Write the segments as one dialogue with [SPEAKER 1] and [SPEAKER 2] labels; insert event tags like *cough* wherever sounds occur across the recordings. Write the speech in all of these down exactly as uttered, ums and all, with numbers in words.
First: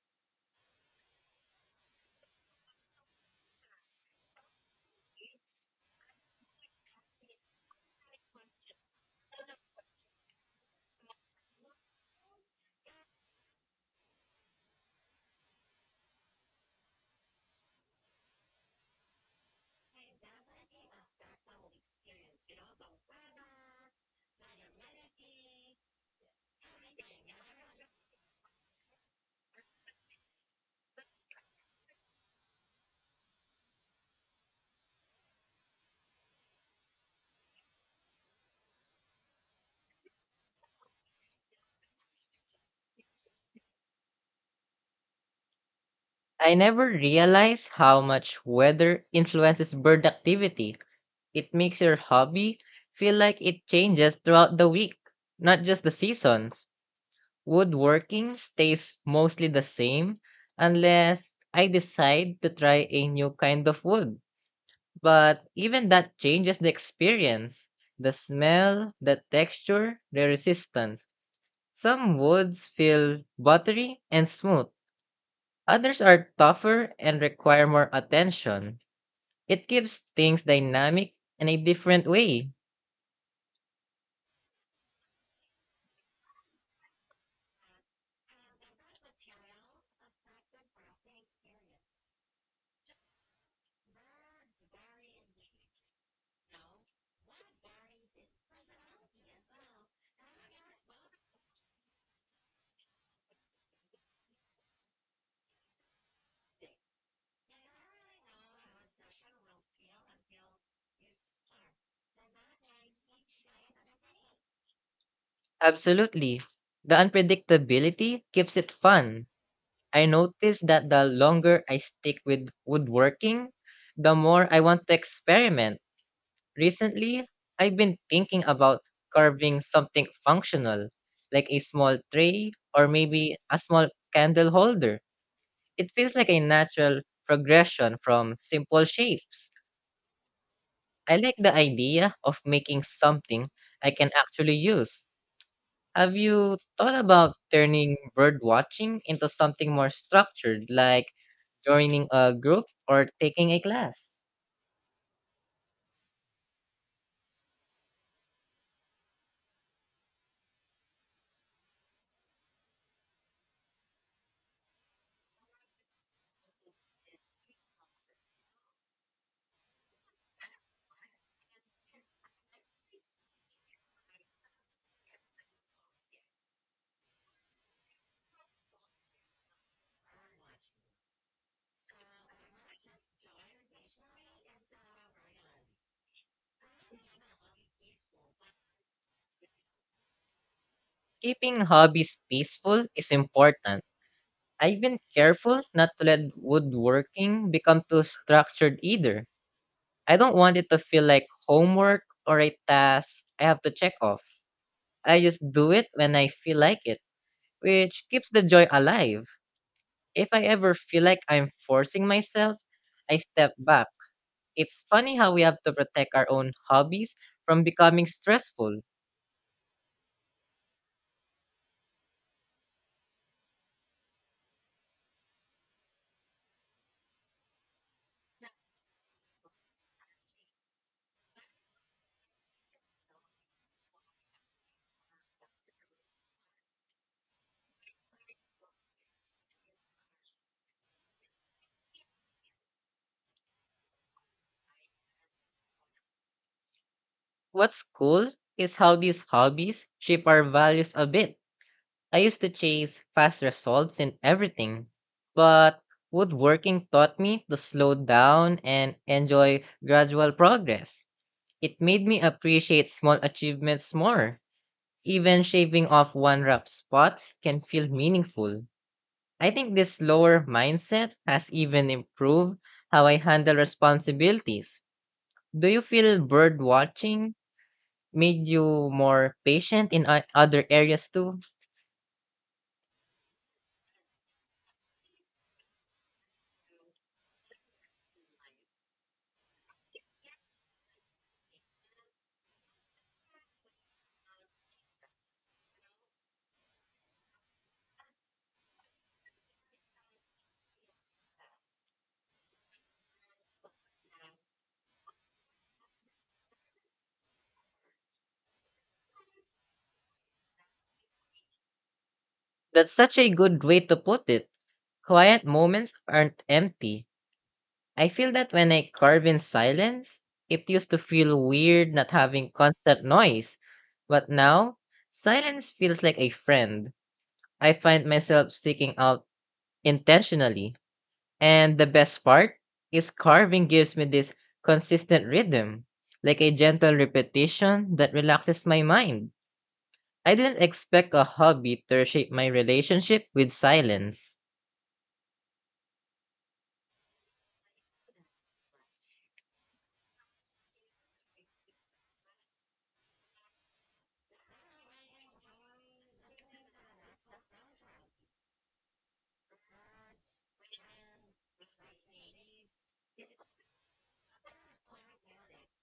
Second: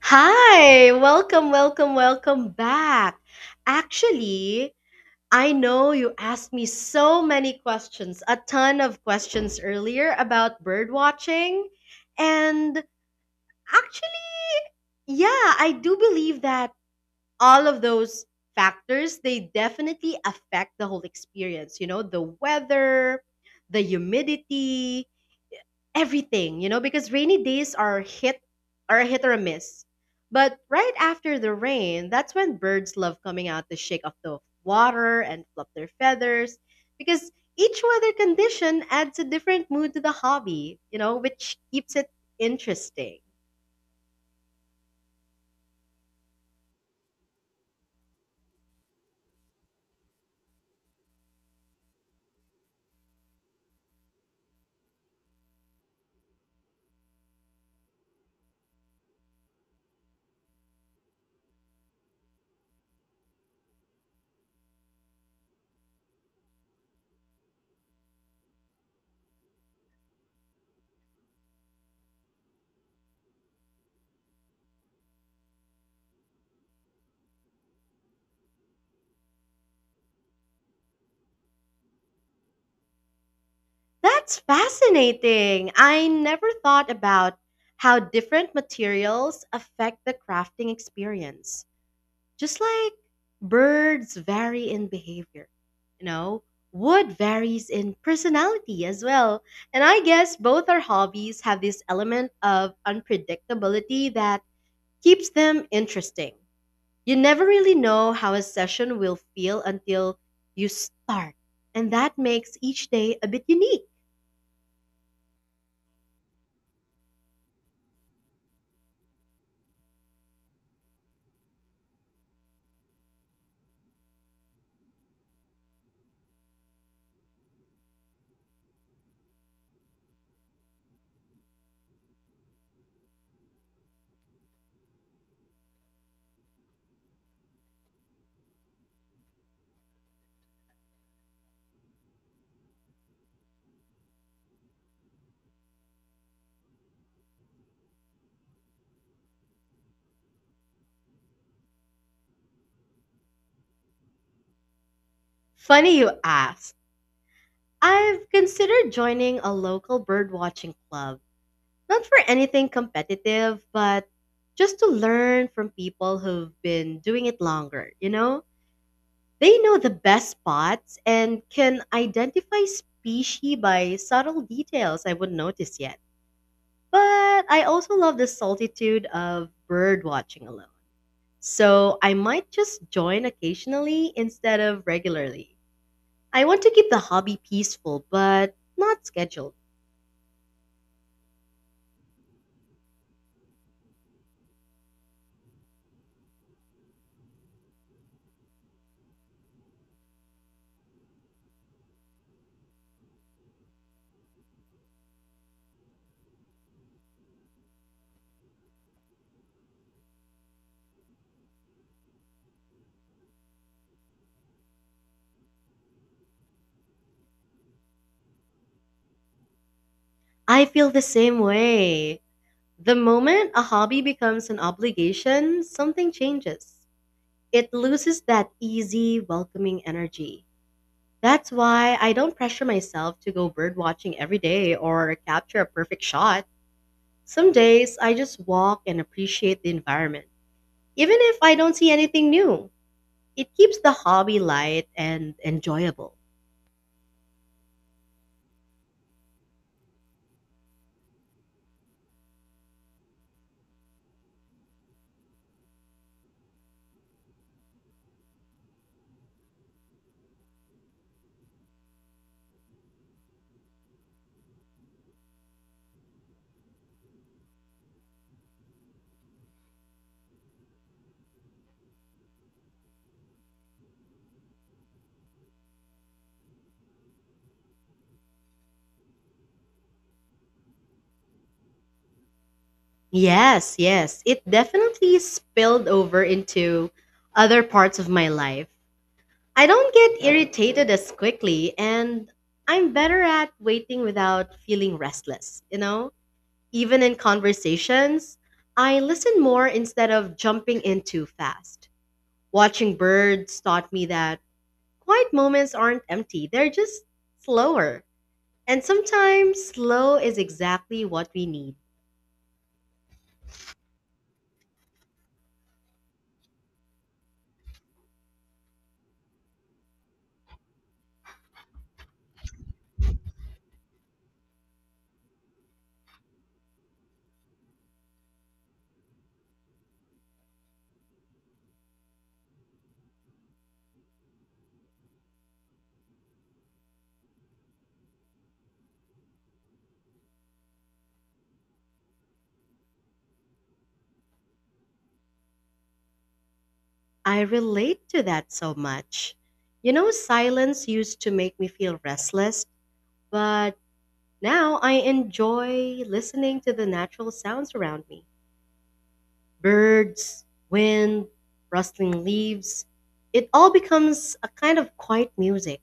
[SPEAKER 1] Hi, welcome, welcome, welcome back. Actually, I know you asked me so many questions, a ton of questions earlier about bird watching. And actually, yeah, I do believe that all of those factors, they definitely affect the whole experience, you know, the weather, the humidity, everything, you know, because rainy days are hit are a hit or a miss. But right after the rain, that's when birds love coming out to shake off the water and flop their feathers because each weather condition adds a different mood to the hobby, you know, which keeps it interesting.
[SPEAKER 2] I never realized how much weather influences bird activity. It makes your hobby feel like it changes throughout the week, not just the seasons. Woodworking stays mostly the same unless I decide to try a new kind of wood. But even that changes the experience. The smell, the texture, the resistance. Some woods feel buttery and smooth. Others are tougher and require more attention. It gives things dynamic in a different way.
[SPEAKER 1] That's fascinating. I never thought about how different materials affect the crafting experience. Just like birds vary in behavior, you know, wood varies in personality as well. And I guess both our hobbies have this element of unpredictability that keeps them interesting. You never really know how a session will feel until you start, and that makes each day a bit unique.
[SPEAKER 2] Absolutely. The unpredictability keeps it fun. I noticed that the longer I stick with woodworking, the more I want to experiment. Recently, I've been thinking about carving something functional, like a small tray or maybe a small candle holder. It feels like a natural progression from simple shapes. I like the idea of making something I can actually use. Have you thought about turning bird watching into something more structured, like joining a group or taking a class?
[SPEAKER 1] Funny you ask. I've considered joining a local birdwatching club. Not for anything competitive, but just to learn from people who've been doing it longer, you know? They know the best spots and can identify species by subtle details I wouldn't notice yet. But I also love the solitude of bird watching alone. So I might just join occasionally instead of regularly. I want to keep the hobby peaceful, but not scheduled.
[SPEAKER 2] Keeping hobbies peaceful is important. I've been careful not to let woodworking become too structured either. I don't want it to feel like homework or a task I have to check off. I just do it when I feel like it, which keeps the joy alive. If I ever feel like I'm forcing myself, I step back. It's funny how we have to protect our own hobbies from becoming stressful.
[SPEAKER 1] I feel the same way. The moment a hobby becomes an obligation, something changes. It loses that easy, welcoming energy. That's why I don't pressure myself to go bird watching every day or capture a perfect shot. Some days I just walk and appreciate the environment, even if I don't see anything new. It keeps the hobby light and enjoyable.
[SPEAKER 2] What's cool is how these hobbies shape our values a bit. I used to chase fast results in everything, but woodworking taught me to slow down and enjoy gradual progress. It made me appreciate small achievements more. Even shaving off one rough spot can feel meaningful. I think this slower mindset has even improved how I handle responsibilities. Do you feel bird watching made you more patient in o- other areas too?
[SPEAKER 1] Yes, yes, it definitely spilled over into other parts of my life. I don't get irritated as quickly, and I'm better at waiting without feeling restless, you know? Even in conversations, I listen more instead of jumping in too fast. Watching birds taught me that quiet moments aren't empty, they're just slower. And sometimes slow is exactly what we need.
[SPEAKER 2] That's such a good way to put it. Quiet moments aren't empty. I feel that when I carve in silence, it used to feel weird not having constant noise. But now, silence feels like a friend. I find myself seeking out intentionally. And the best part is carving gives me this consistent rhythm, like a gentle repetition that relaxes my mind. I didn't expect a hobby to reshape my relationship with silence.
[SPEAKER 1] I relate to that so much. You know, silence used to make me feel restless, but now I enjoy listening to the natural sounds around me: birds, wind, rustling leaves. It all becomes a kind of quiet music.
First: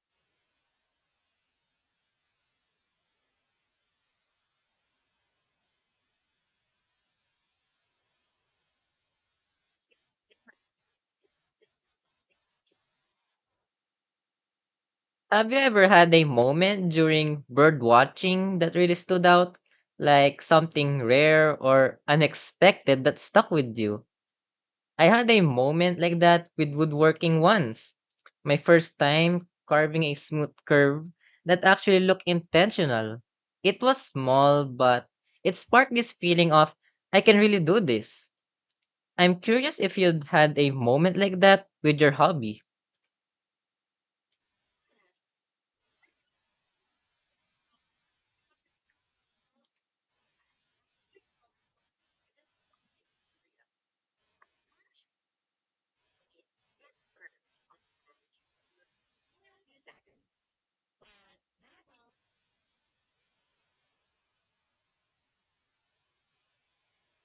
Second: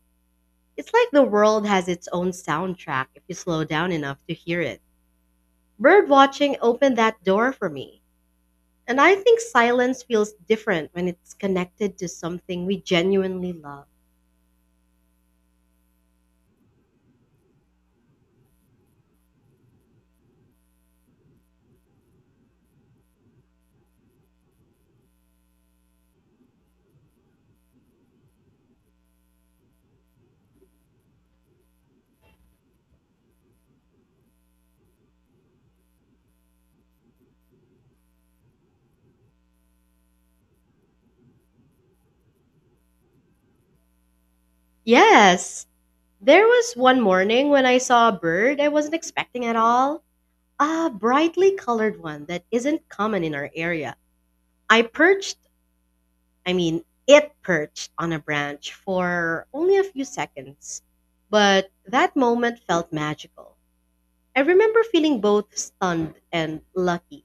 [SPEAKER 1] It's like the world has its own soundtrack if you slow down enough to hear it. Bird watching opened that door for me. And I think silence feels different when it's connected to something we genuinely love.
[SPEAKER 2] Have you ever had a moment during bird watching that really stood out? Like something rare or unexpected that stuck with you? I had a moment like that with woodworking once. My first time carving a smooth curve that actually looked intentional. It was small, but it sparked this feeling of, I can really do this. I'm curious if you'd had a moment like that with your hobby.
[SPEAKER 1] Yes, there was one morning when I saw a bird I wasn't expecting at all. A brightly colored one that isn't common in our area. I perched, I mean, It perched on a branch for only a few seconds, but that moment felt magical. I remember feeling both stunned and lucky.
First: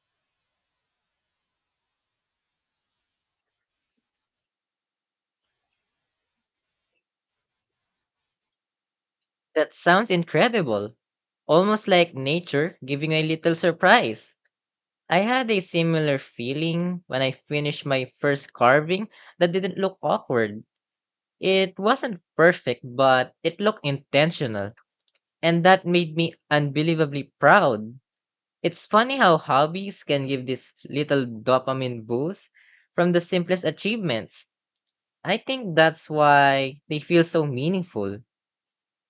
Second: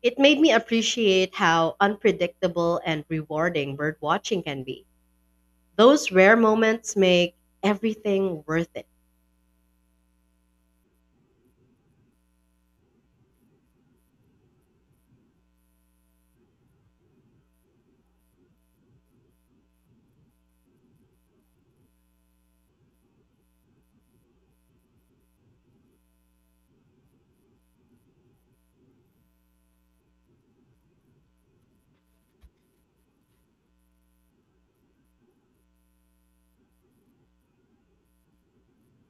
[SPEAKER 1] It made me appreciate how unpredictable and rewarding bird watching can be. Those rare moments make everything worth it.
[SPEAKER 2] That sounds incredible, almost like nature giving a little surprise. I had a similar feeling when I finished my first carving that didn't look awkward. It wasn't perfect, but it looked intentional, and that made me unbelievably proud. It's funny how hobbies can give this little dopamine boost from the simplest achievements. I think that's why they feel so meaningful.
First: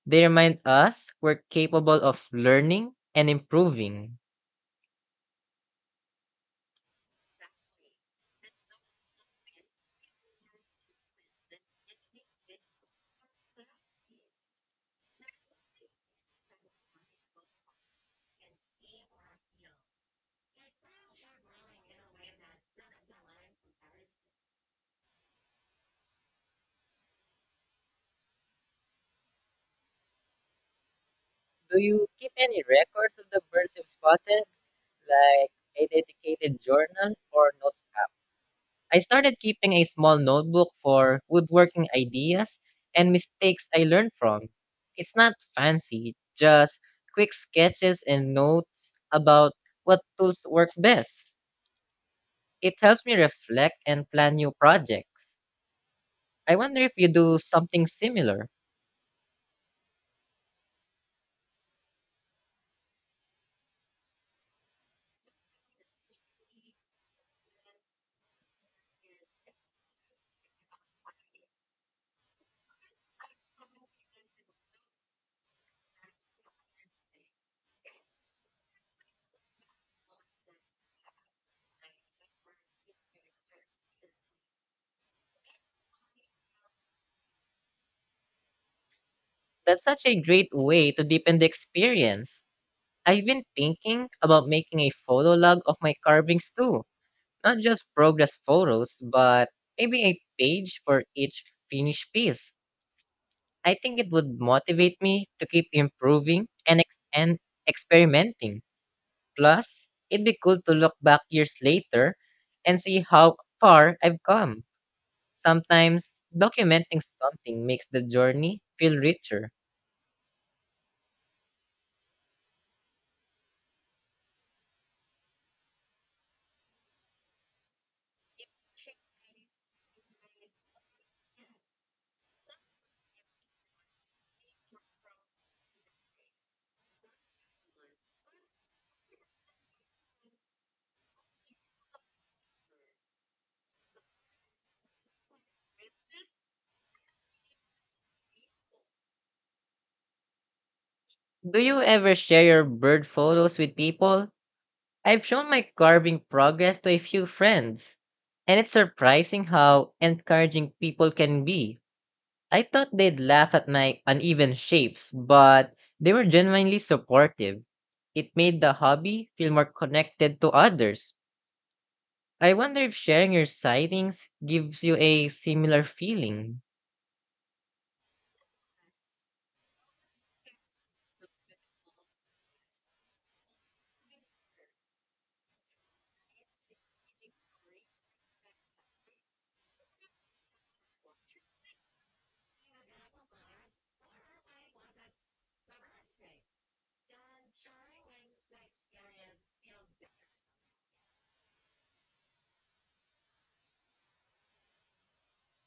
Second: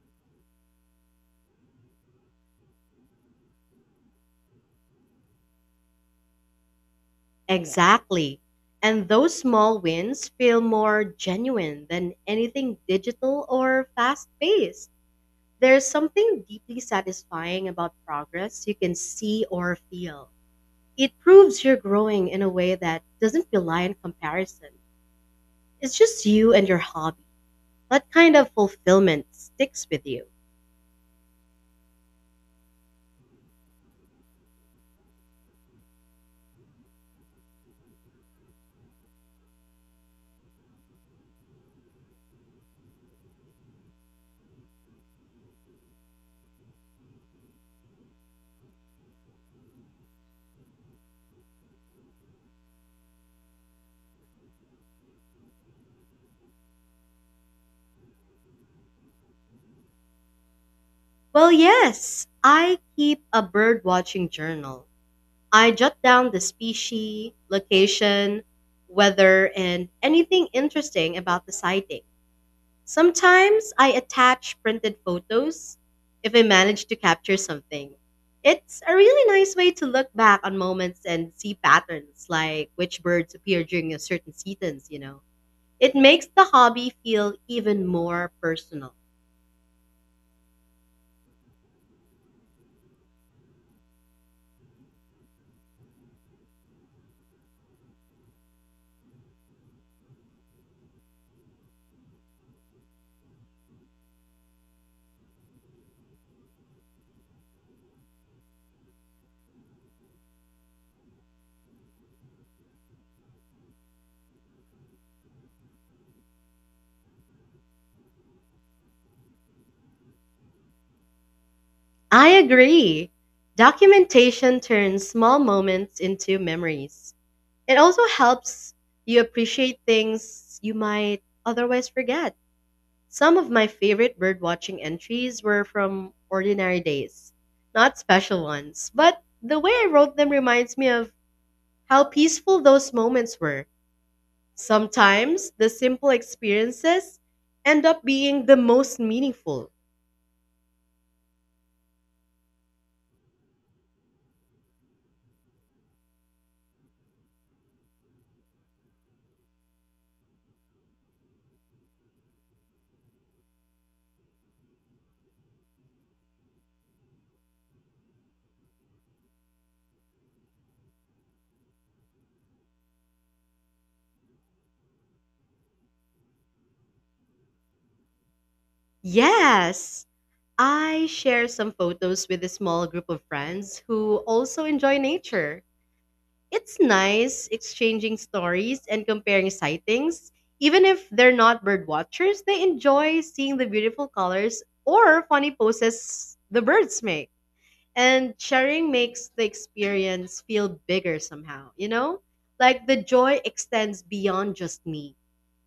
[SPEAKER 2] They remind us we're capable of learning and improving.
[SPEAKER 1] Exactly. And those small wins feel more genuine than anything digital or fast paced. There's something deeply satisfying about progress you can see or feel. It proves you're growing in a way that doesn't rely on comparison. It's just you and your hobby. That kind of fulfillment sticks with you.
[SPEAKER 2] Do you keep any records of the birds you've spotted, like a dedicated journal or notes? I started keeping a small notebook for woodworking ideas and mistakes I learned from. It's not fancy, just quick sketches and notes about what tools work best. It helps me reflect and plan new projects. I wonder if you do something similar.
[SPEAKER 1] Well, yes, I keep a bird watching journal. I jot down the species, location, weather, and anything interesting about the sighting. Sometimes I attach printed photos if I manage to capture something. It's a really nice way to look back on moments and see patterns, like which birds appear during a certain seasons, you know. It makes the hobby feel even more personal.
[SPEAKER 2] That's such a great way to deepen the experience. I've been thinking about making a photo log of my carvings too, not just progress photos, but maybe a page for each finished piece. I think it would motivate me to keep improving and, ex- and experimenting. Plus, it'd be cool to look back years later and see how far I've come. Sometimes, documenting something makes the journey feel richer.
[SPEAKER 1] I agree. Documentation turns small moments into memories. It also helps you appreciate things you might otherwise forget. Some of my favorite birdwatching entries were from ordinary days, not special ones, but the way I wrote them reminds me of how peaceful those moments were. Sometimes the simple experiences end up being the most meaningful.
[SPEAKER 2] Do you ever share your bird photos with people? I've shown my carving progress to a few friends, and it's surprising how encouraging people can be. I thought they'd laugh at my uneven shapes, but they were genuinely supportive. It made the hobby feel more connected to others. I wonder if sharing your sightings gives you a similar feeling.
[SPEAKER 1] Yes, I share some photos with a small group of friends who also enjoy nature. It's nice exchanging stories and comparing sightings. Even if they're not bird watchers, they enjoy seeing the beautiful colors or funny poses the birds make. And sharing makes the experience feel bigger somehow, you know? Like the joy extends beyond just me.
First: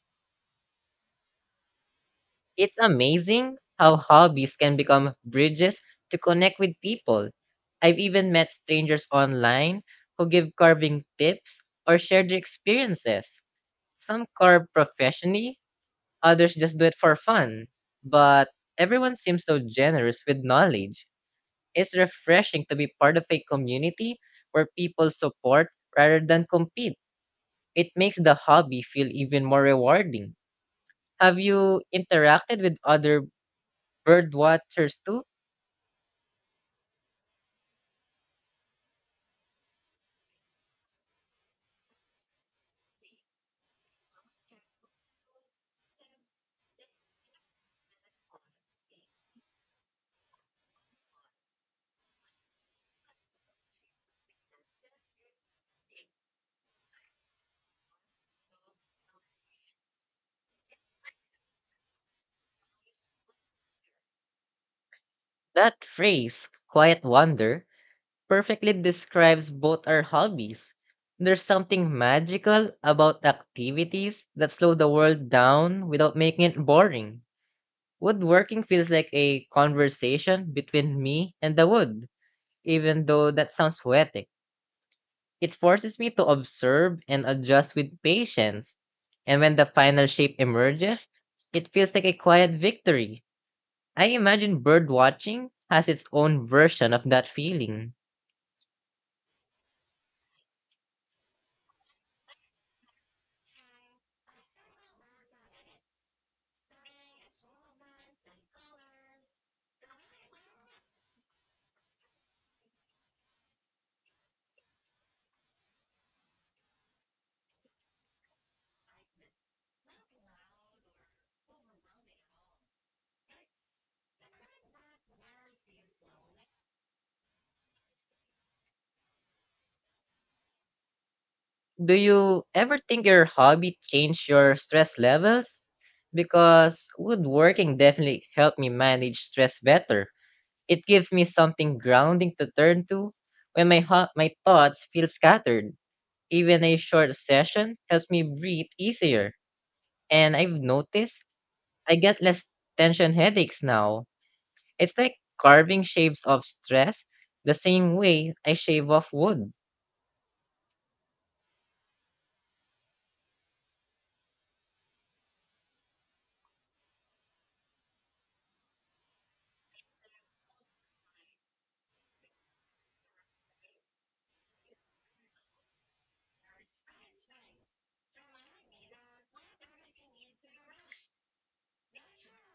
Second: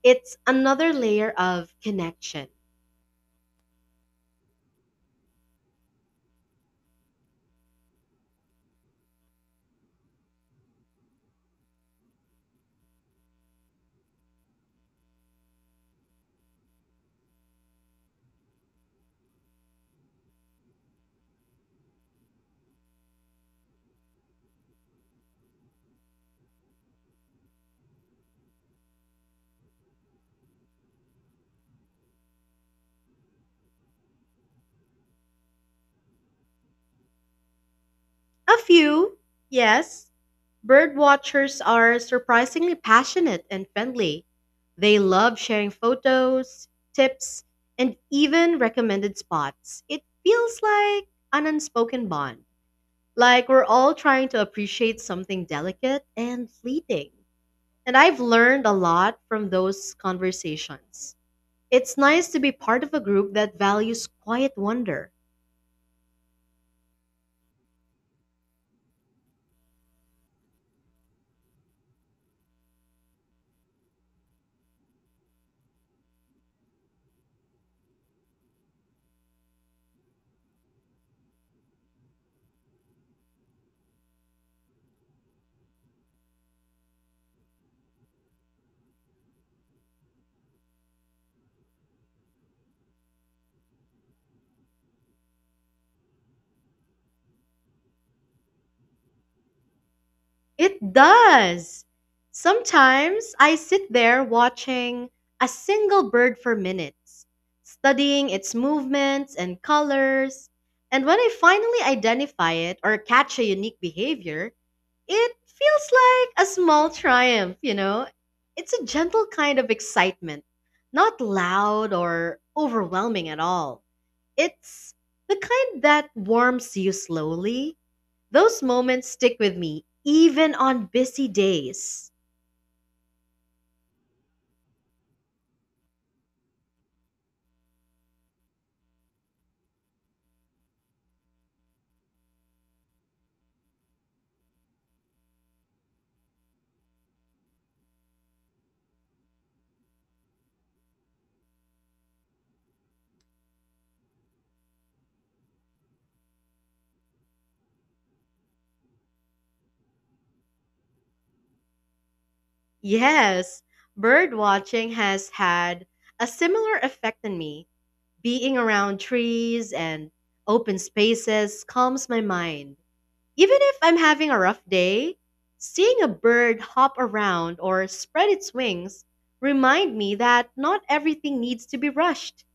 [SPEAKER 1] It's another layer of connection.
[SPEAKER 2] It's amazing how hobbies can become bridges to connect with people. I've even met strangers online who give carving tips or share their experiences. Some carve professionally, others just do it for fun. But everyone seems so generous with knowledge. It's refreshing to be part of a community where people support rather than compete. It makes the hobby feel even more rewarding. Have you interacted with other birdwatchers too?
[SPEAKER 1] A few, yes. Birdwatchers are surprisingly passionate and friendly. They love sharing photos, tips, and even recommended spots. It feels like an unspoken bond. Like we're all trying to appreciate something delicate and fleeting. And I've learned a lot from those conversations. It's nice to be part of a group that values quiet wonder.
[SPEAKER 2] That phrase, quiet wonder, perfectly describes both our hobbies. There's something magical about activities that slow the world down without making it boring. Woodworking feels like a conversation between me and the wood, even though that sounds poetic. It forces me to observe and adjust with patience. And when the final shape emerges, it feels like a quiet victory. I imagine bird watching has its own version of that feeling.
[SPEAKER 1] It does. Sometimes I sit there watching a single bird for minutes, studying its movements and colors, and when I finally identify it or catch a unique behavior, it feels like a small triumph, you know? It's a gentle kind of excitement, not loud or overwhelming at all. It's the kind that warms you slowly. Those moments stick with me, even on busy
[SPEAKER 2] Do
[SPEAKER 1] days.
[SPEAKER 2] you ever think your hobby changed your stress levels? Because woodworking definitely helped me manage stress better. It gives me something grounding to turn to when my ho- my thoughts feel scattered. Even a short session helps me breathe easier. And I've noticed I get less tension headaches now. It's like carving shapes of stress the same way I shave off wood.
[SPEAKER 1] Yes, bird watching has had a similar effect on me. Being around trees and open spaces calms my mind. Even if I'm having a rough day, seeing a bird hop around or spread its wings remind me that not everything needs to be rushed.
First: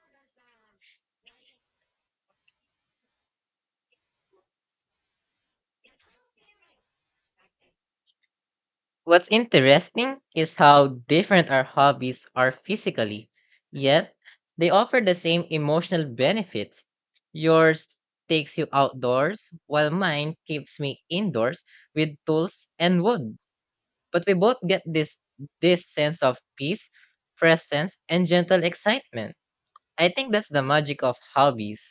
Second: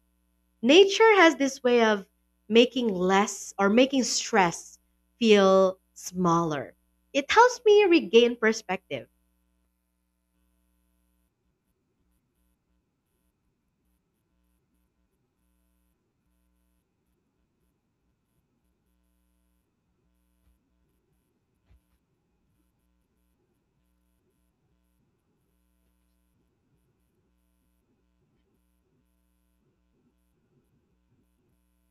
[SPEAKER 1] Nature has this way of making less or making stress feel smaller. It helps me regain perspective.
[SPEAKER 2] What's interesting is how different our hobbies are physically, yet they offer the same emotional benefits. Yours takes you outdoors, while mine keeps me indoors with tools and wood. But we both get this this sense of peace, presence, and gentle excitement. I think that's the magic of hobbies.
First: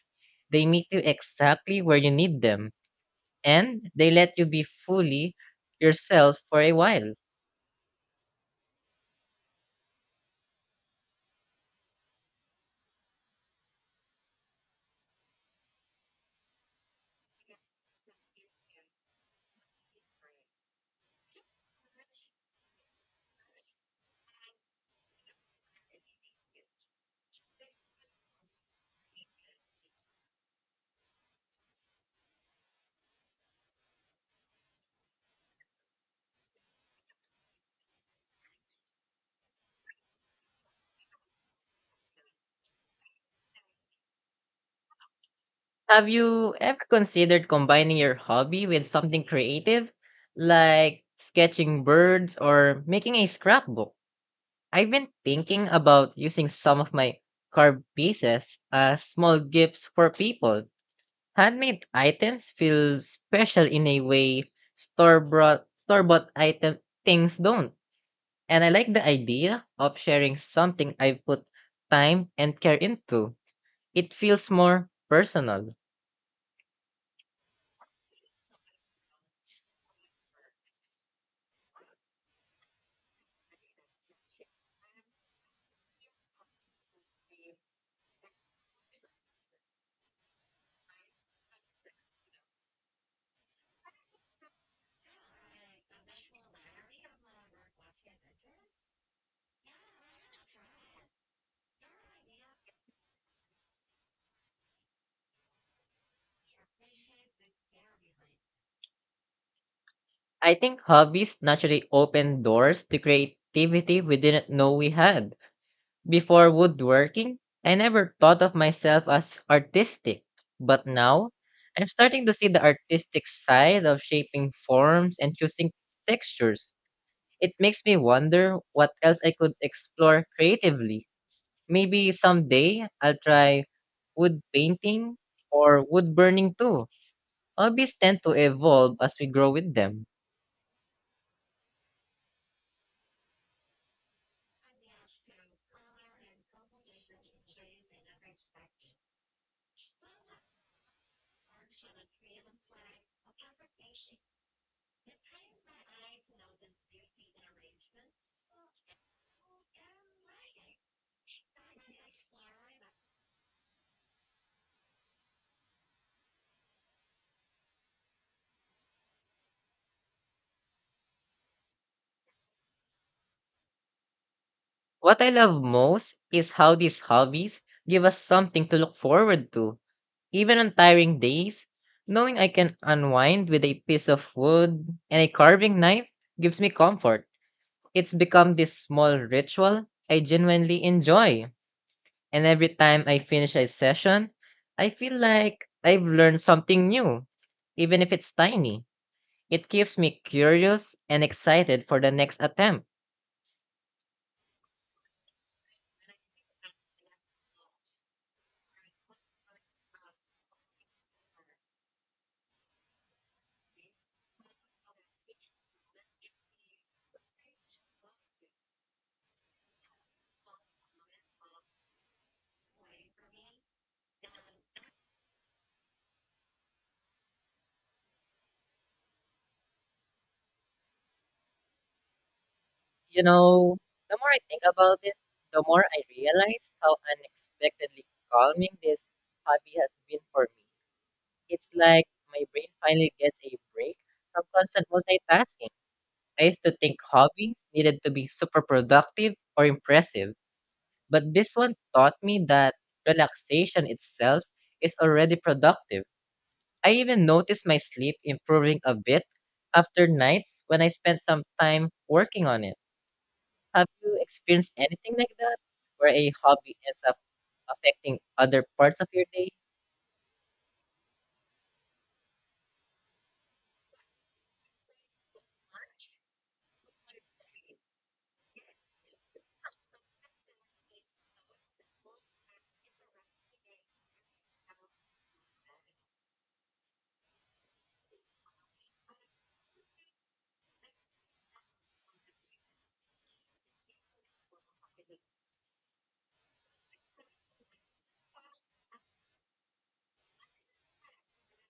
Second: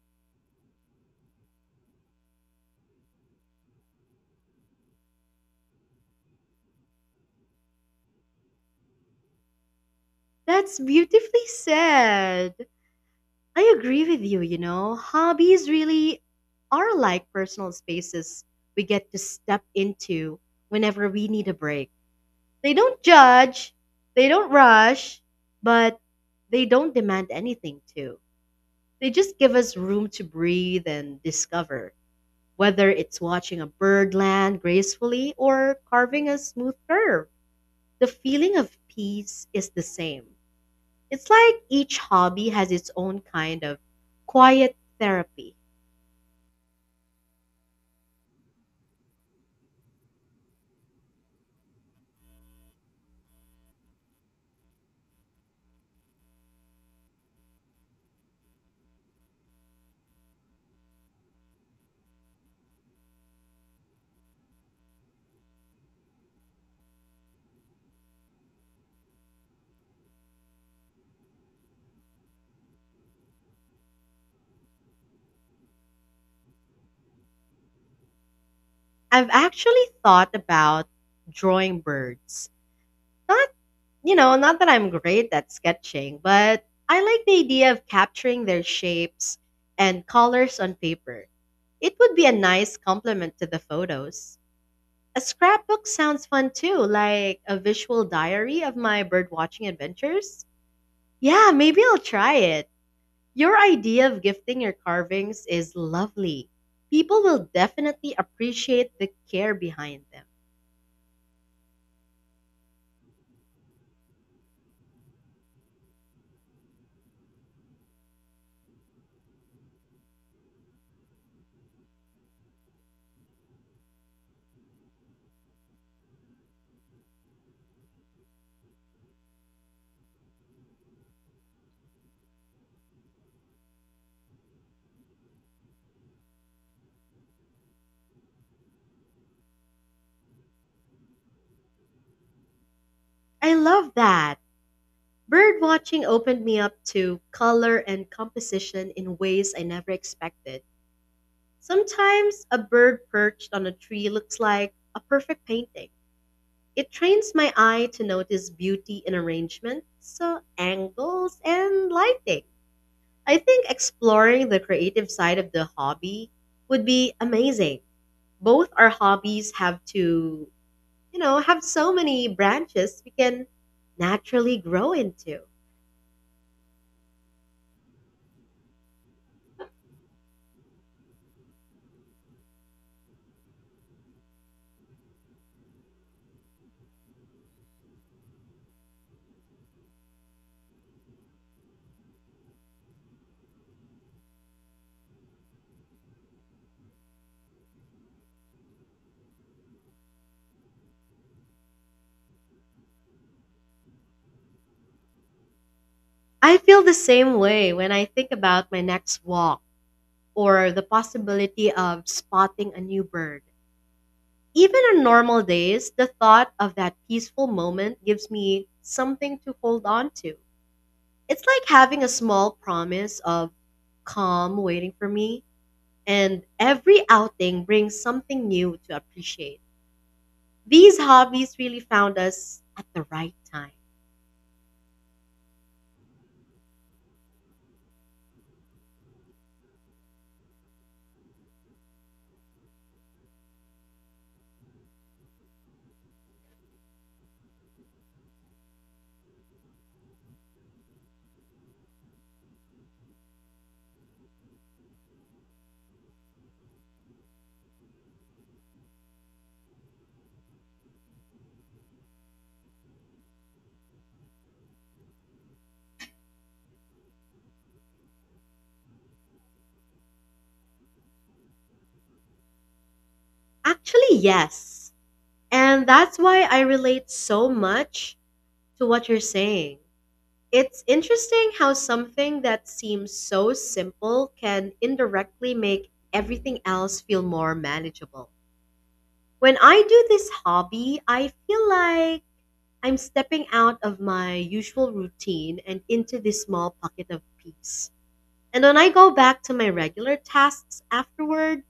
[SPEAKER 2] They meet you exactly where you need them and they let you be fully yourself for a while.
[SPEAKER 1] That's beautifully said. I agree with you, you know. Hobbies really are like personal spaces we get to step into whenever we need a break. They don't judge, they don't rush, but they don't demand anything, too. They just give us room to breathe and discover. Whether it's watching a bird land gracefully or carving a smooth curve, the feeling of peace is the same. It's like each hobby has its own kind of quiet therapy.
[SPEAKER 2] Have you ever considered combining your hobby with something creative, like sketching birds or making a scrapbook? I've been thinking about using some of my carved pieces as small gifts for people. Handmade items feel special in a way store bought store bought item things don't. And I like the idea of sharing something I've put time and care into. It feels more personal.
[SPEAKER 1] I've actually thought about drawing birds. Not, you know, not that I'm great at sketching, but I like the idea of capturing their shapes and colors on paper. It would be a nice complement to the photos. A scrapbook sounds fun too, like a visual diary of my birdwatching adventures. Yeah, maybe I'll try it. Your idea of gifting your carvings is lovely. People will definitely appreciate the care behind them.
[SPEAKER 2] I think hobbies naturally open doors to creativity we didn't know we had. Before woodworking, I never thought of myself as artistic. But now, I'm starting to see the artistic side of shaping forms and choosing textures. It makes me wonder what else I could explore creatively. Maybe someday I'll try wood painting or wood burning too. Hobbies tend to evolve as we grow with them.
[SPEAKER 1] I love that. Birdwatching opened me up to color and composition in ways I never expected. Sometimes a bird perched on a tree looks like a perfect painting. It trains my eye to notice beauty in arrangement, so angles and lighting. I think exploring the creative side of the hobby would be amazing. Both our hobbies have to, you know, have so many branches we can naturally grow
[SPEAKER 2] What I
[SPEAKER 1] into.
[SPEAKER 2] love most is how these hobbies give us something to look forward to. Even on tiring days, knowing I can unwind with a piece of wood and a carving knife gives me comfort. It's become this small ritual I genuinely enjoy. And every time I finish a session, I feel like I've learned something new, even if it's tiny. It keeps me curious and excited for the next attempt.
[SPEAKER 1] I feel the same way when I think about my next walk or the possibility of spotting a new bird. Even on normal days, the thought of that peaceful moment gives me something to hold on to. It's like having a small promise of calm waiting for me, and every outing brings something new to appreciate. These hobbies really found us at the
[SPEAKER 2] You
[SPEAKER 1] right time.
[SPEAKER 2] know, the more I think about it, the more I realize how unexpectedly calming this hobby has been for me. It's like my brain finally gets a break from constant multitasking. I used to think hobbies needed to be super productive or impressive. But this one taught me that relaxation itself is already productive. I even noticed my sleep improving a bit after nights when I spent some time working on it. Have you experienced anything like that, where a hobby ends up affecting other parts of your day?
[SPEAKER 1] Actually, yes. And that's why I relate so much to what you're saying. It's interesting how something that seems so simple can indirectly make everything else feel more manageable. When I do this hobby, I feel like I'm stepping out of my usual routine and into this small pocket of peace. And when I go back to my regular tasks afterward,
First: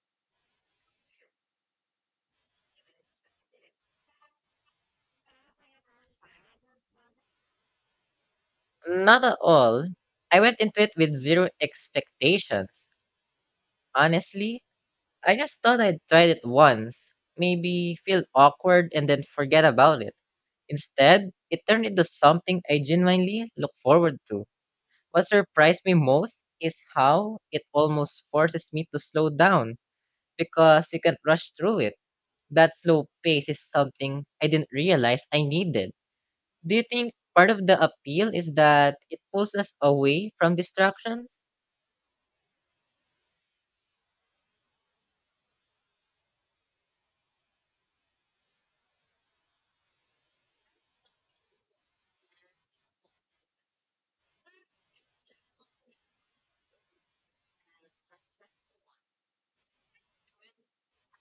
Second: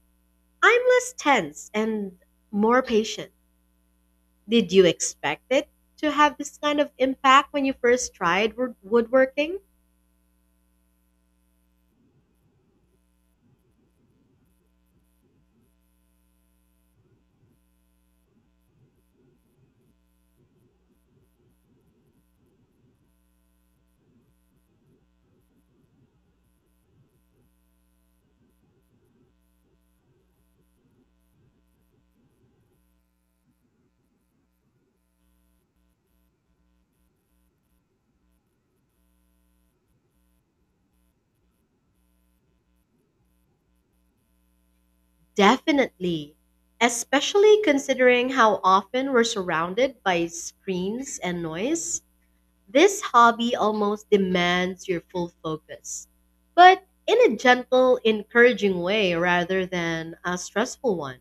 [SPEAKER 1] I'm less tense and more patient. Did you expect it to have this kind of impact when you first tried wood-
[SPEAKER 2] Not at
[SPEAKER 1] woodworking?
[SPEAKER 2] all. I went into it with zero expectations. Honestly, I just thought I'd tried it once, maybe feel awkward and then forget about it. Instead, it turned into something I genuinely look forward to. What surprised me most is how it almost forces me to slow down because you can't rush through it. That slow pace is something I didn't realize I needed. Do you think part of the appeal is that it pulls us away from distractions?
[SPEAKER 1] Definitely, especially considering how often we're surrounded by screens and noise. This hobby almost demands your full focus, but in a gentle, encouraging way rather than a stressful one.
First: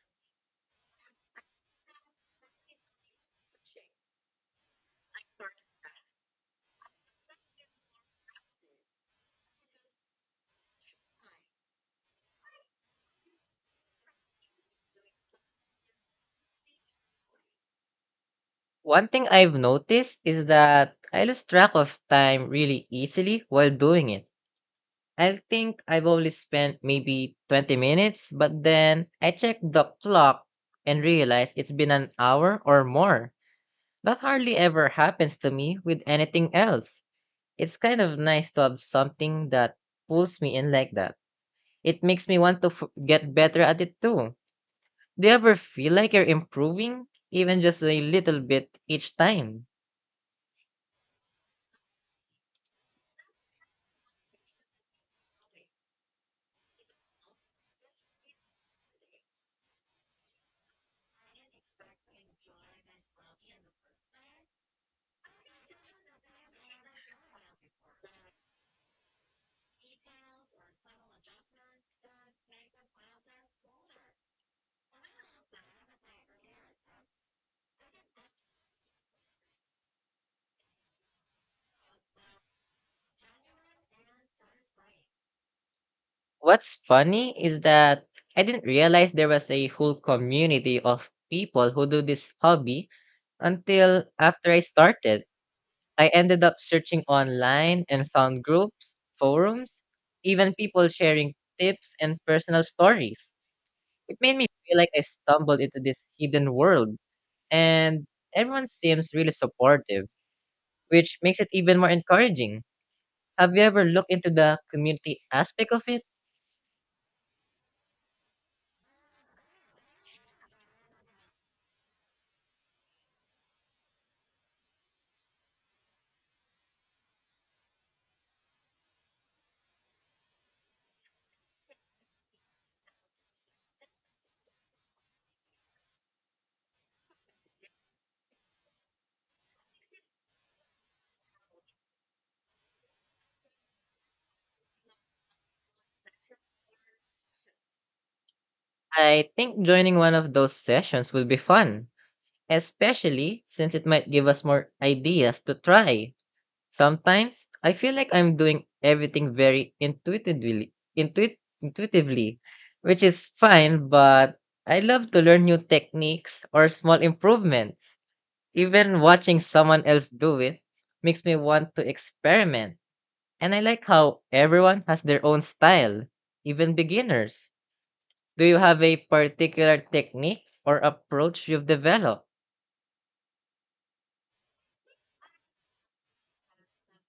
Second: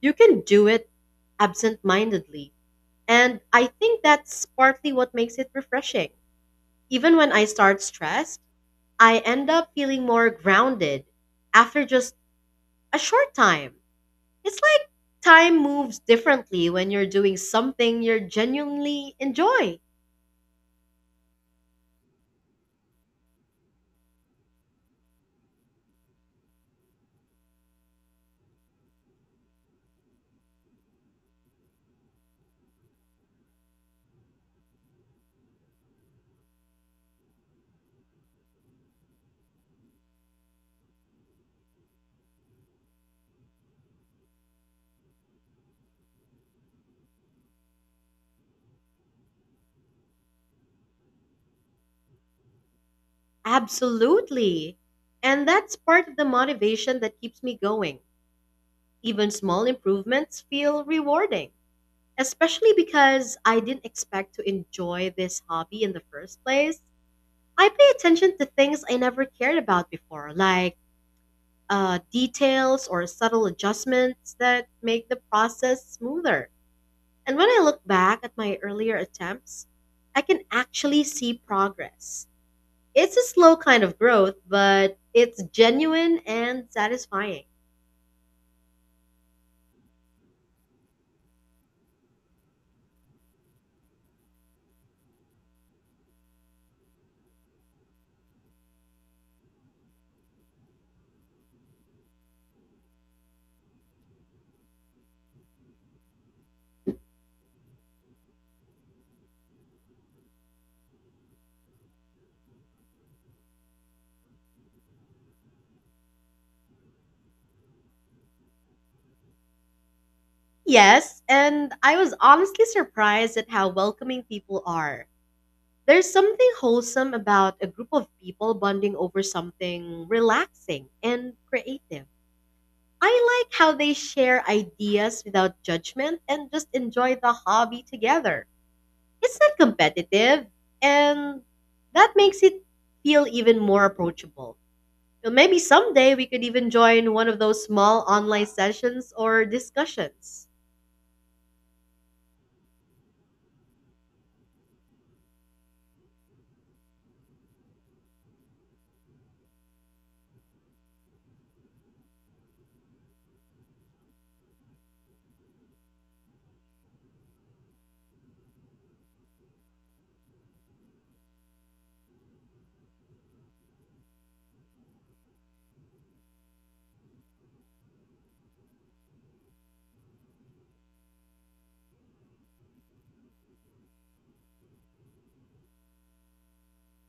[SPEAKER 1] You can do it absent mindedly, and I think that's partly what makes it refreshing. Even when I start stressed, I end up feeling more grounded after just a short time. It's like time moves differently when you're doing something you
[SPEAKER 2] One
[SPEAKER 1] genuinely
[SPEAKER 2] thing I've
[SPEAKER 1] enjoy.
[SPEAKER 2] noticed is that I lose track of time really easily while doing it. I think I've only spent maybe twenty minutes, but then I check the clock and realize it's been an hour or more. That hardly ever happens to me with anything else. It's kind of nice to have something that pulls me in like that. It makes me want to f- get better at it too. Do you ever feel like you're improving, even just a little bit each time?
[SPEAKER 1] Absolutely. And that's part of the motivation that keeps me going. Even small improvements feel rewarding, especially because I didn't expect to enjoy this hobby in the first place. I pay attention to things I never cared about before, like uh, details or subtle adjustments that make the process smoother. And when I look back at my earlier attempts, I can actually see progress. It's a slow kind of growth, but it's genuine and
[SPEAKER 2] What's funny
[SPEAKER 1] satisfying.
[SPEAKER 2] is that I didn't realize there was a whole community of people who do this hobby until after I started. I ended up searching online and found groups, forums, even people sharing tips and personal stories. It made me feel like I stumbled into this hidden world, and everyone seems really supportive, which makes it even more encouraging. Have you ever looked into the community aspect of it?
[SPEAKER 1] Yes, and I was honestly surprised at how welcoming people are. There's something wholesome about a group of people bonding over something relaxing and creative. I like how they share ideas without judgment and just enjoy the hobby together. It's not competitive, and that makes it feel even more approachable. And maybe someday we could even join one of those small online sessions
[SPEAKER 2] I
[SPEAKER 1] or
[SPEAKER 2] think joining one of
[SPEAKER 1] discussions.
[SPEAKER 2] those sessions would be fun, especially since it might give us more ideas to try. Sometimes I feel like I'm doing everything very intuitively, intuit, intuitively, which is fine, but I love to learn new techniques or small improvements. Even watching someone else do it makes me want to experiment. And I like how everyone has their own style, even beginners. Do you have a particular technique or approach you've developed?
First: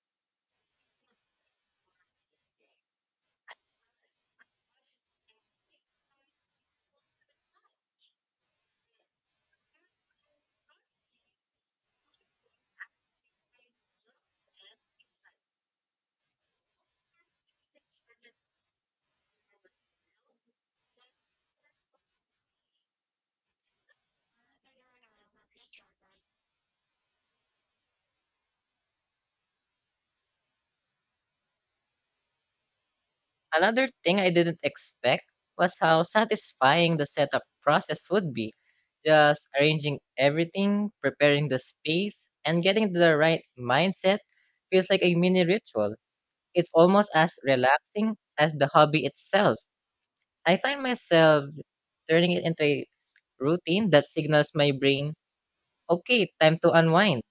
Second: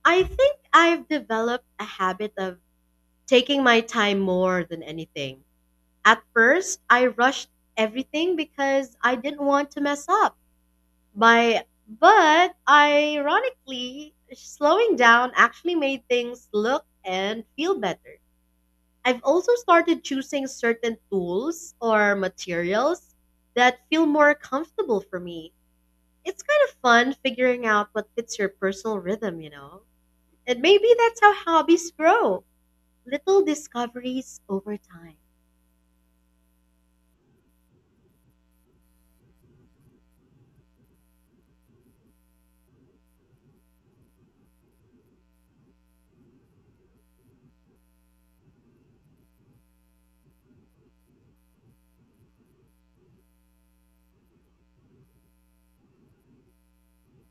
[SPEAKER 1] I think I've developed a habit of taking my time more than anything. At first, I rushed everything because I didn't want to mess up. By But ironically, slowing down actually made things look and feel better. I've also started choosing certain tools or materials that feel more comfortable for me. It's kind of fun figuring out what fits your personal rhythm, you know? And maybe that's how hobbies grow, little
[SPEAKER 2] Another thing I
[SPEAKER 1] discoveries
[SPEAKER 2] didn't
[SPEAKER 1] over time.
[SPEAKER 2] expect was how satisfying the setup process would be. Just arranging everything, preparing the space, and getting to the right mindset feels like a mini ritual. It's almost as relaxing as the hobby itself. I find myself turning it into a routine that signals my brain, okay, time to unwind.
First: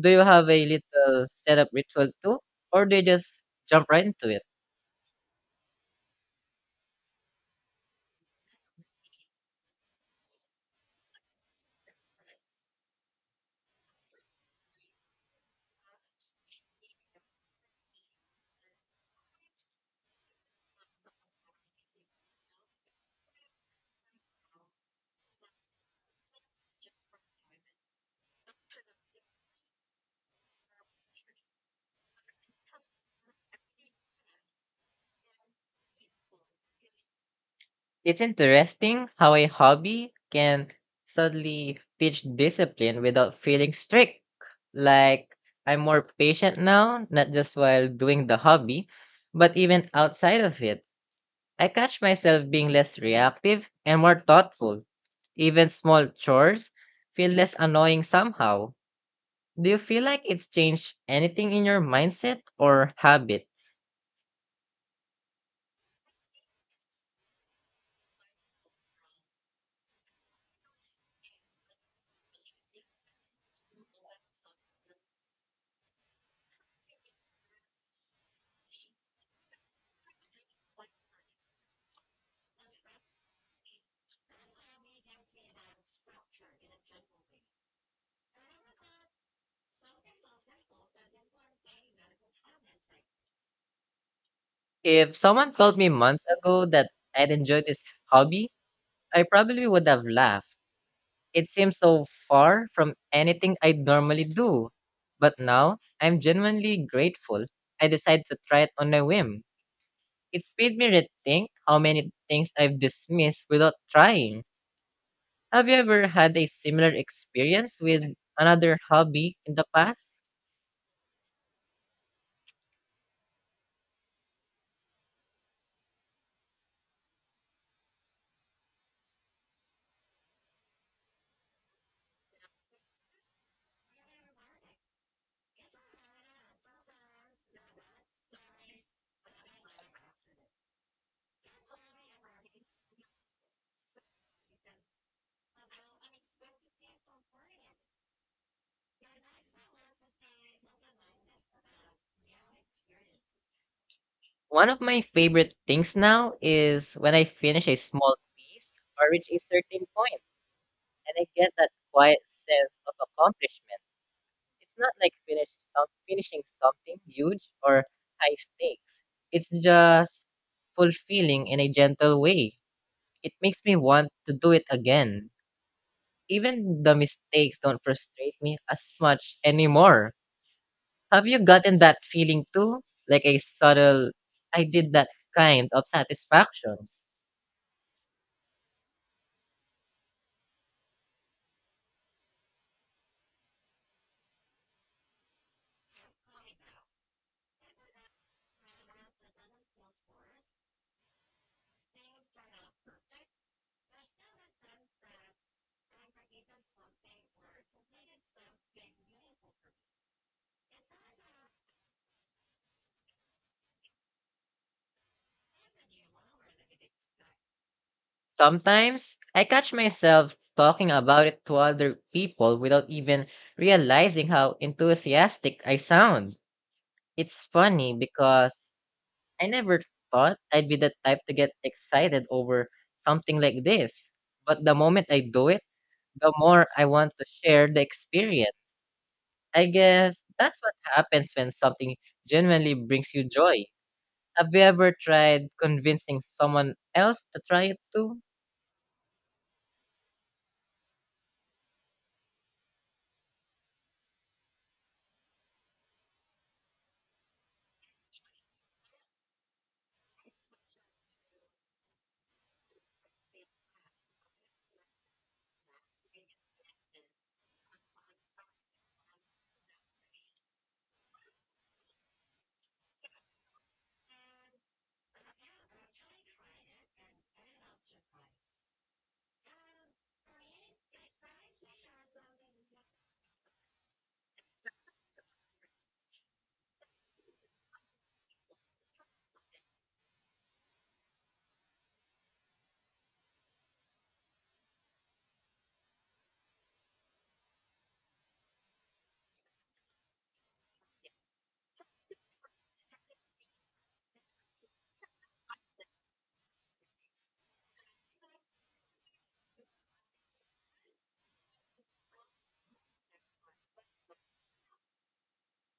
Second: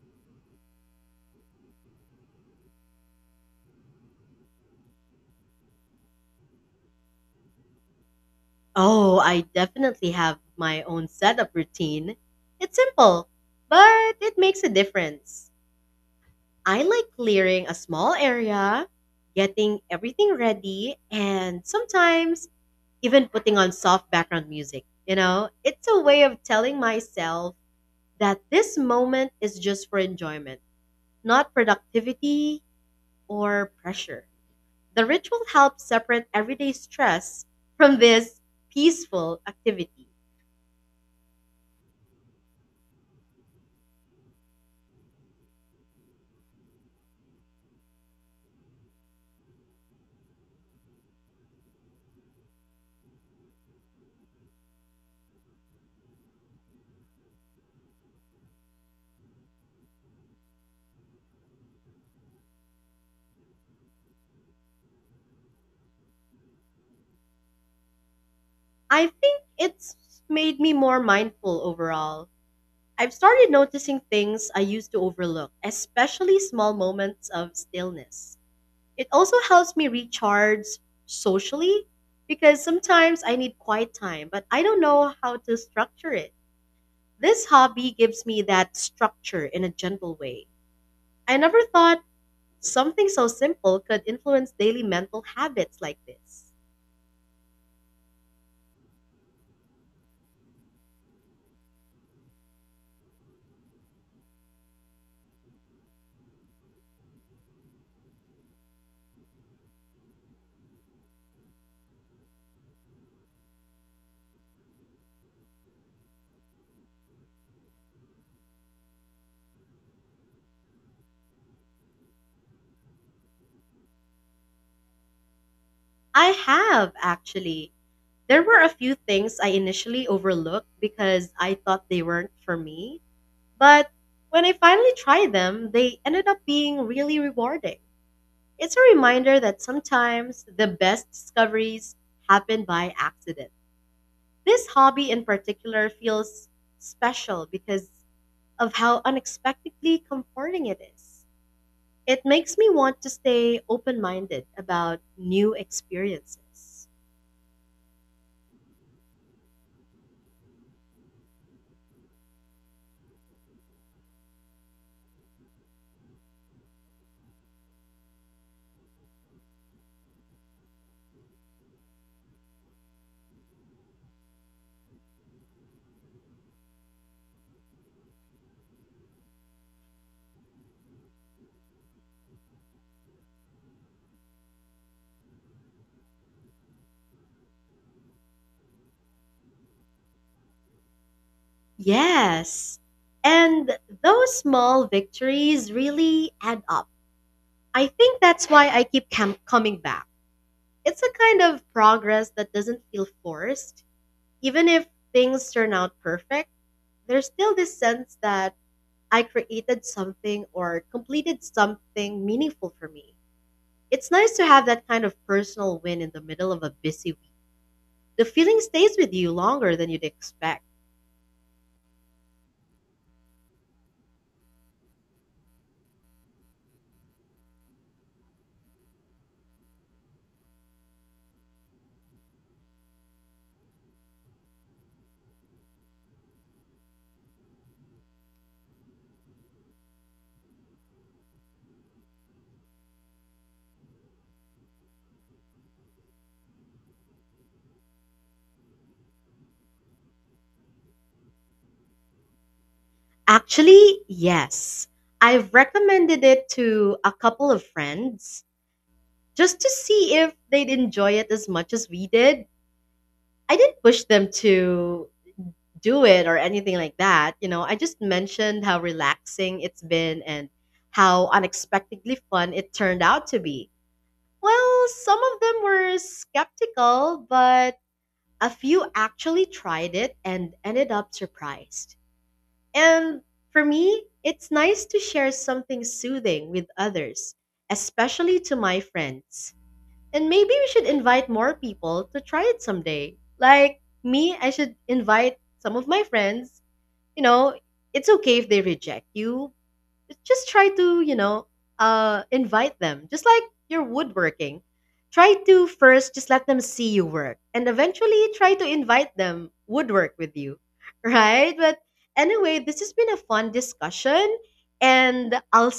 [SPEAKER 2] Do you have a little setup ritual too, or do you just jump right into it?
[SPEAKER 1] Oh, I definitely have my own setup routine. It's simple, but it makes a difference. I like clearing a small area, getting everything ready, and sometimes even putting on soft background music. You know, it's a way of telling myself that this moment is just for enjoyment, not productivity or pressure. The ritual helps separate everyday stress from
[SPEAKER 2] It's
[SPEAKER 1] this
[SPEAKER 2] interesting how
[SPEAKER 1] peaceful
[SPEAKER 2] a
[SPEAKER 1] activity.
[SPEAKER 2] hobby can suddenly teach discipline without feeling strict. Like, I'm more patient now, not just while doing the hobby, but even outside of it. I catch myself being less reactive and more thoughtful. Even small chores feel less annoying somehow. Do you feel like it's changed anything in your mindset or habits?
[SPEAKER 1] I think it's made me more mindful overall. I've started noticing things I used to overlook, especially small moments of stillness. It also helps me recharge socially because sometimes I need quiet time, but I don't know how to structure it. This hobby gives me that structure in a gentle way. I never thought something so simple could influence daily
[SPEAKER 2] If
[SPEAKER 1] mental
[SPEAKER 2] someone told
[SPEAKER 1] habits
[SPEAKER 2] me
[SPEAKER 1] like
[SPEAKER 2] months
[SPEAKER 1] this.
[SPEAKER 2] ago that I'd enjoy this hobby, I probably would have laughed. It seems so far from anything I'd normally do. But now, I'm genuinely grateful I decided to try it on a whim. It's made me rethink how many things I've dismissed without trying. Have you ever had a similar experience with another hobby in the past?
[SPEAKER 1] I have actually. There were a few things I initially overlooked because I thought they weren't for me, but when I finally tried them, they ended up being really rewarding. It's a reminder that sometimes the best discoveries happen by accident. This hobby in particular feels special because of how unexpectedly comforting it is. It makes me want to stay open minded
[SPEAKER 2] One of my
[SPEAKER 1] about
[SPEAKER 2] favorite
[SPEAKER 1] new
[SPEAKER 2] things now
[SPEAKER 1] experiences.
[SPEAKER 2] is when I finish a small piece or reach a certain point, and I get that quiet sense of accomplishment. It's not like finish some finishing something huge or high stakes. It's just fulfilling in a gentle way. It makes me want to do it again. Even the mistakes don't frustrate me as much anymore. Have you gotten that feeling too? Like a subtle I did that kind of satisfaction.
[SPEAKER 1] Yes, and those small victories really add up. I think that's why I keep cam- coming back. It's a kind of progress that doesn't feel forced even if things turn out perfect, there's still this sense that I created something or completed something meaningful for me. It's nice to have that kind of personal win in the middle of a busy week. The feeling stays with
[SPEAKER 2] Sometimes
[SPEAKER 1] you
[SPEAKER 2] I catch
[SPEAKER 1] longer than you'd
[SPEAKER 2] myself
[SPEAKER 1] expect.
[SPEAKER 2] talking about it to other people without even realizing how enthusiastic I sound. It's funny because I never thought I'd be the type to get excited over something like this. But the moment I do it, the more I want to share the experience. I guess that's what happens when something genuinely brings you joy. Have you ever tried convincing someone else to try it too?
[SPEAKER 1] Actually, yes. I've recommended it to a couple of friends just to see if they'd enjoy it as much as we did. I didn't push them to do it or anything like that. You know, I just mentioned how relaxing it's been and how unexpectedly fun it turned out to be. Well, some of them were skeptical, but a few actually tried it and ended up surprised. And for me, it's nice to share something soothing with others, especially to my friends. And maybe we should invite more people to try it someday. Like me, I should invite some of my friends. You know, it's okay if they reject you. Just try to, you know, uh, invite them. Just like you're woodworking, try to first just let them see you work, and eventually try to invite them woodwork with you, *laughs* right? But anyway, this has been a fun discussion, and I'll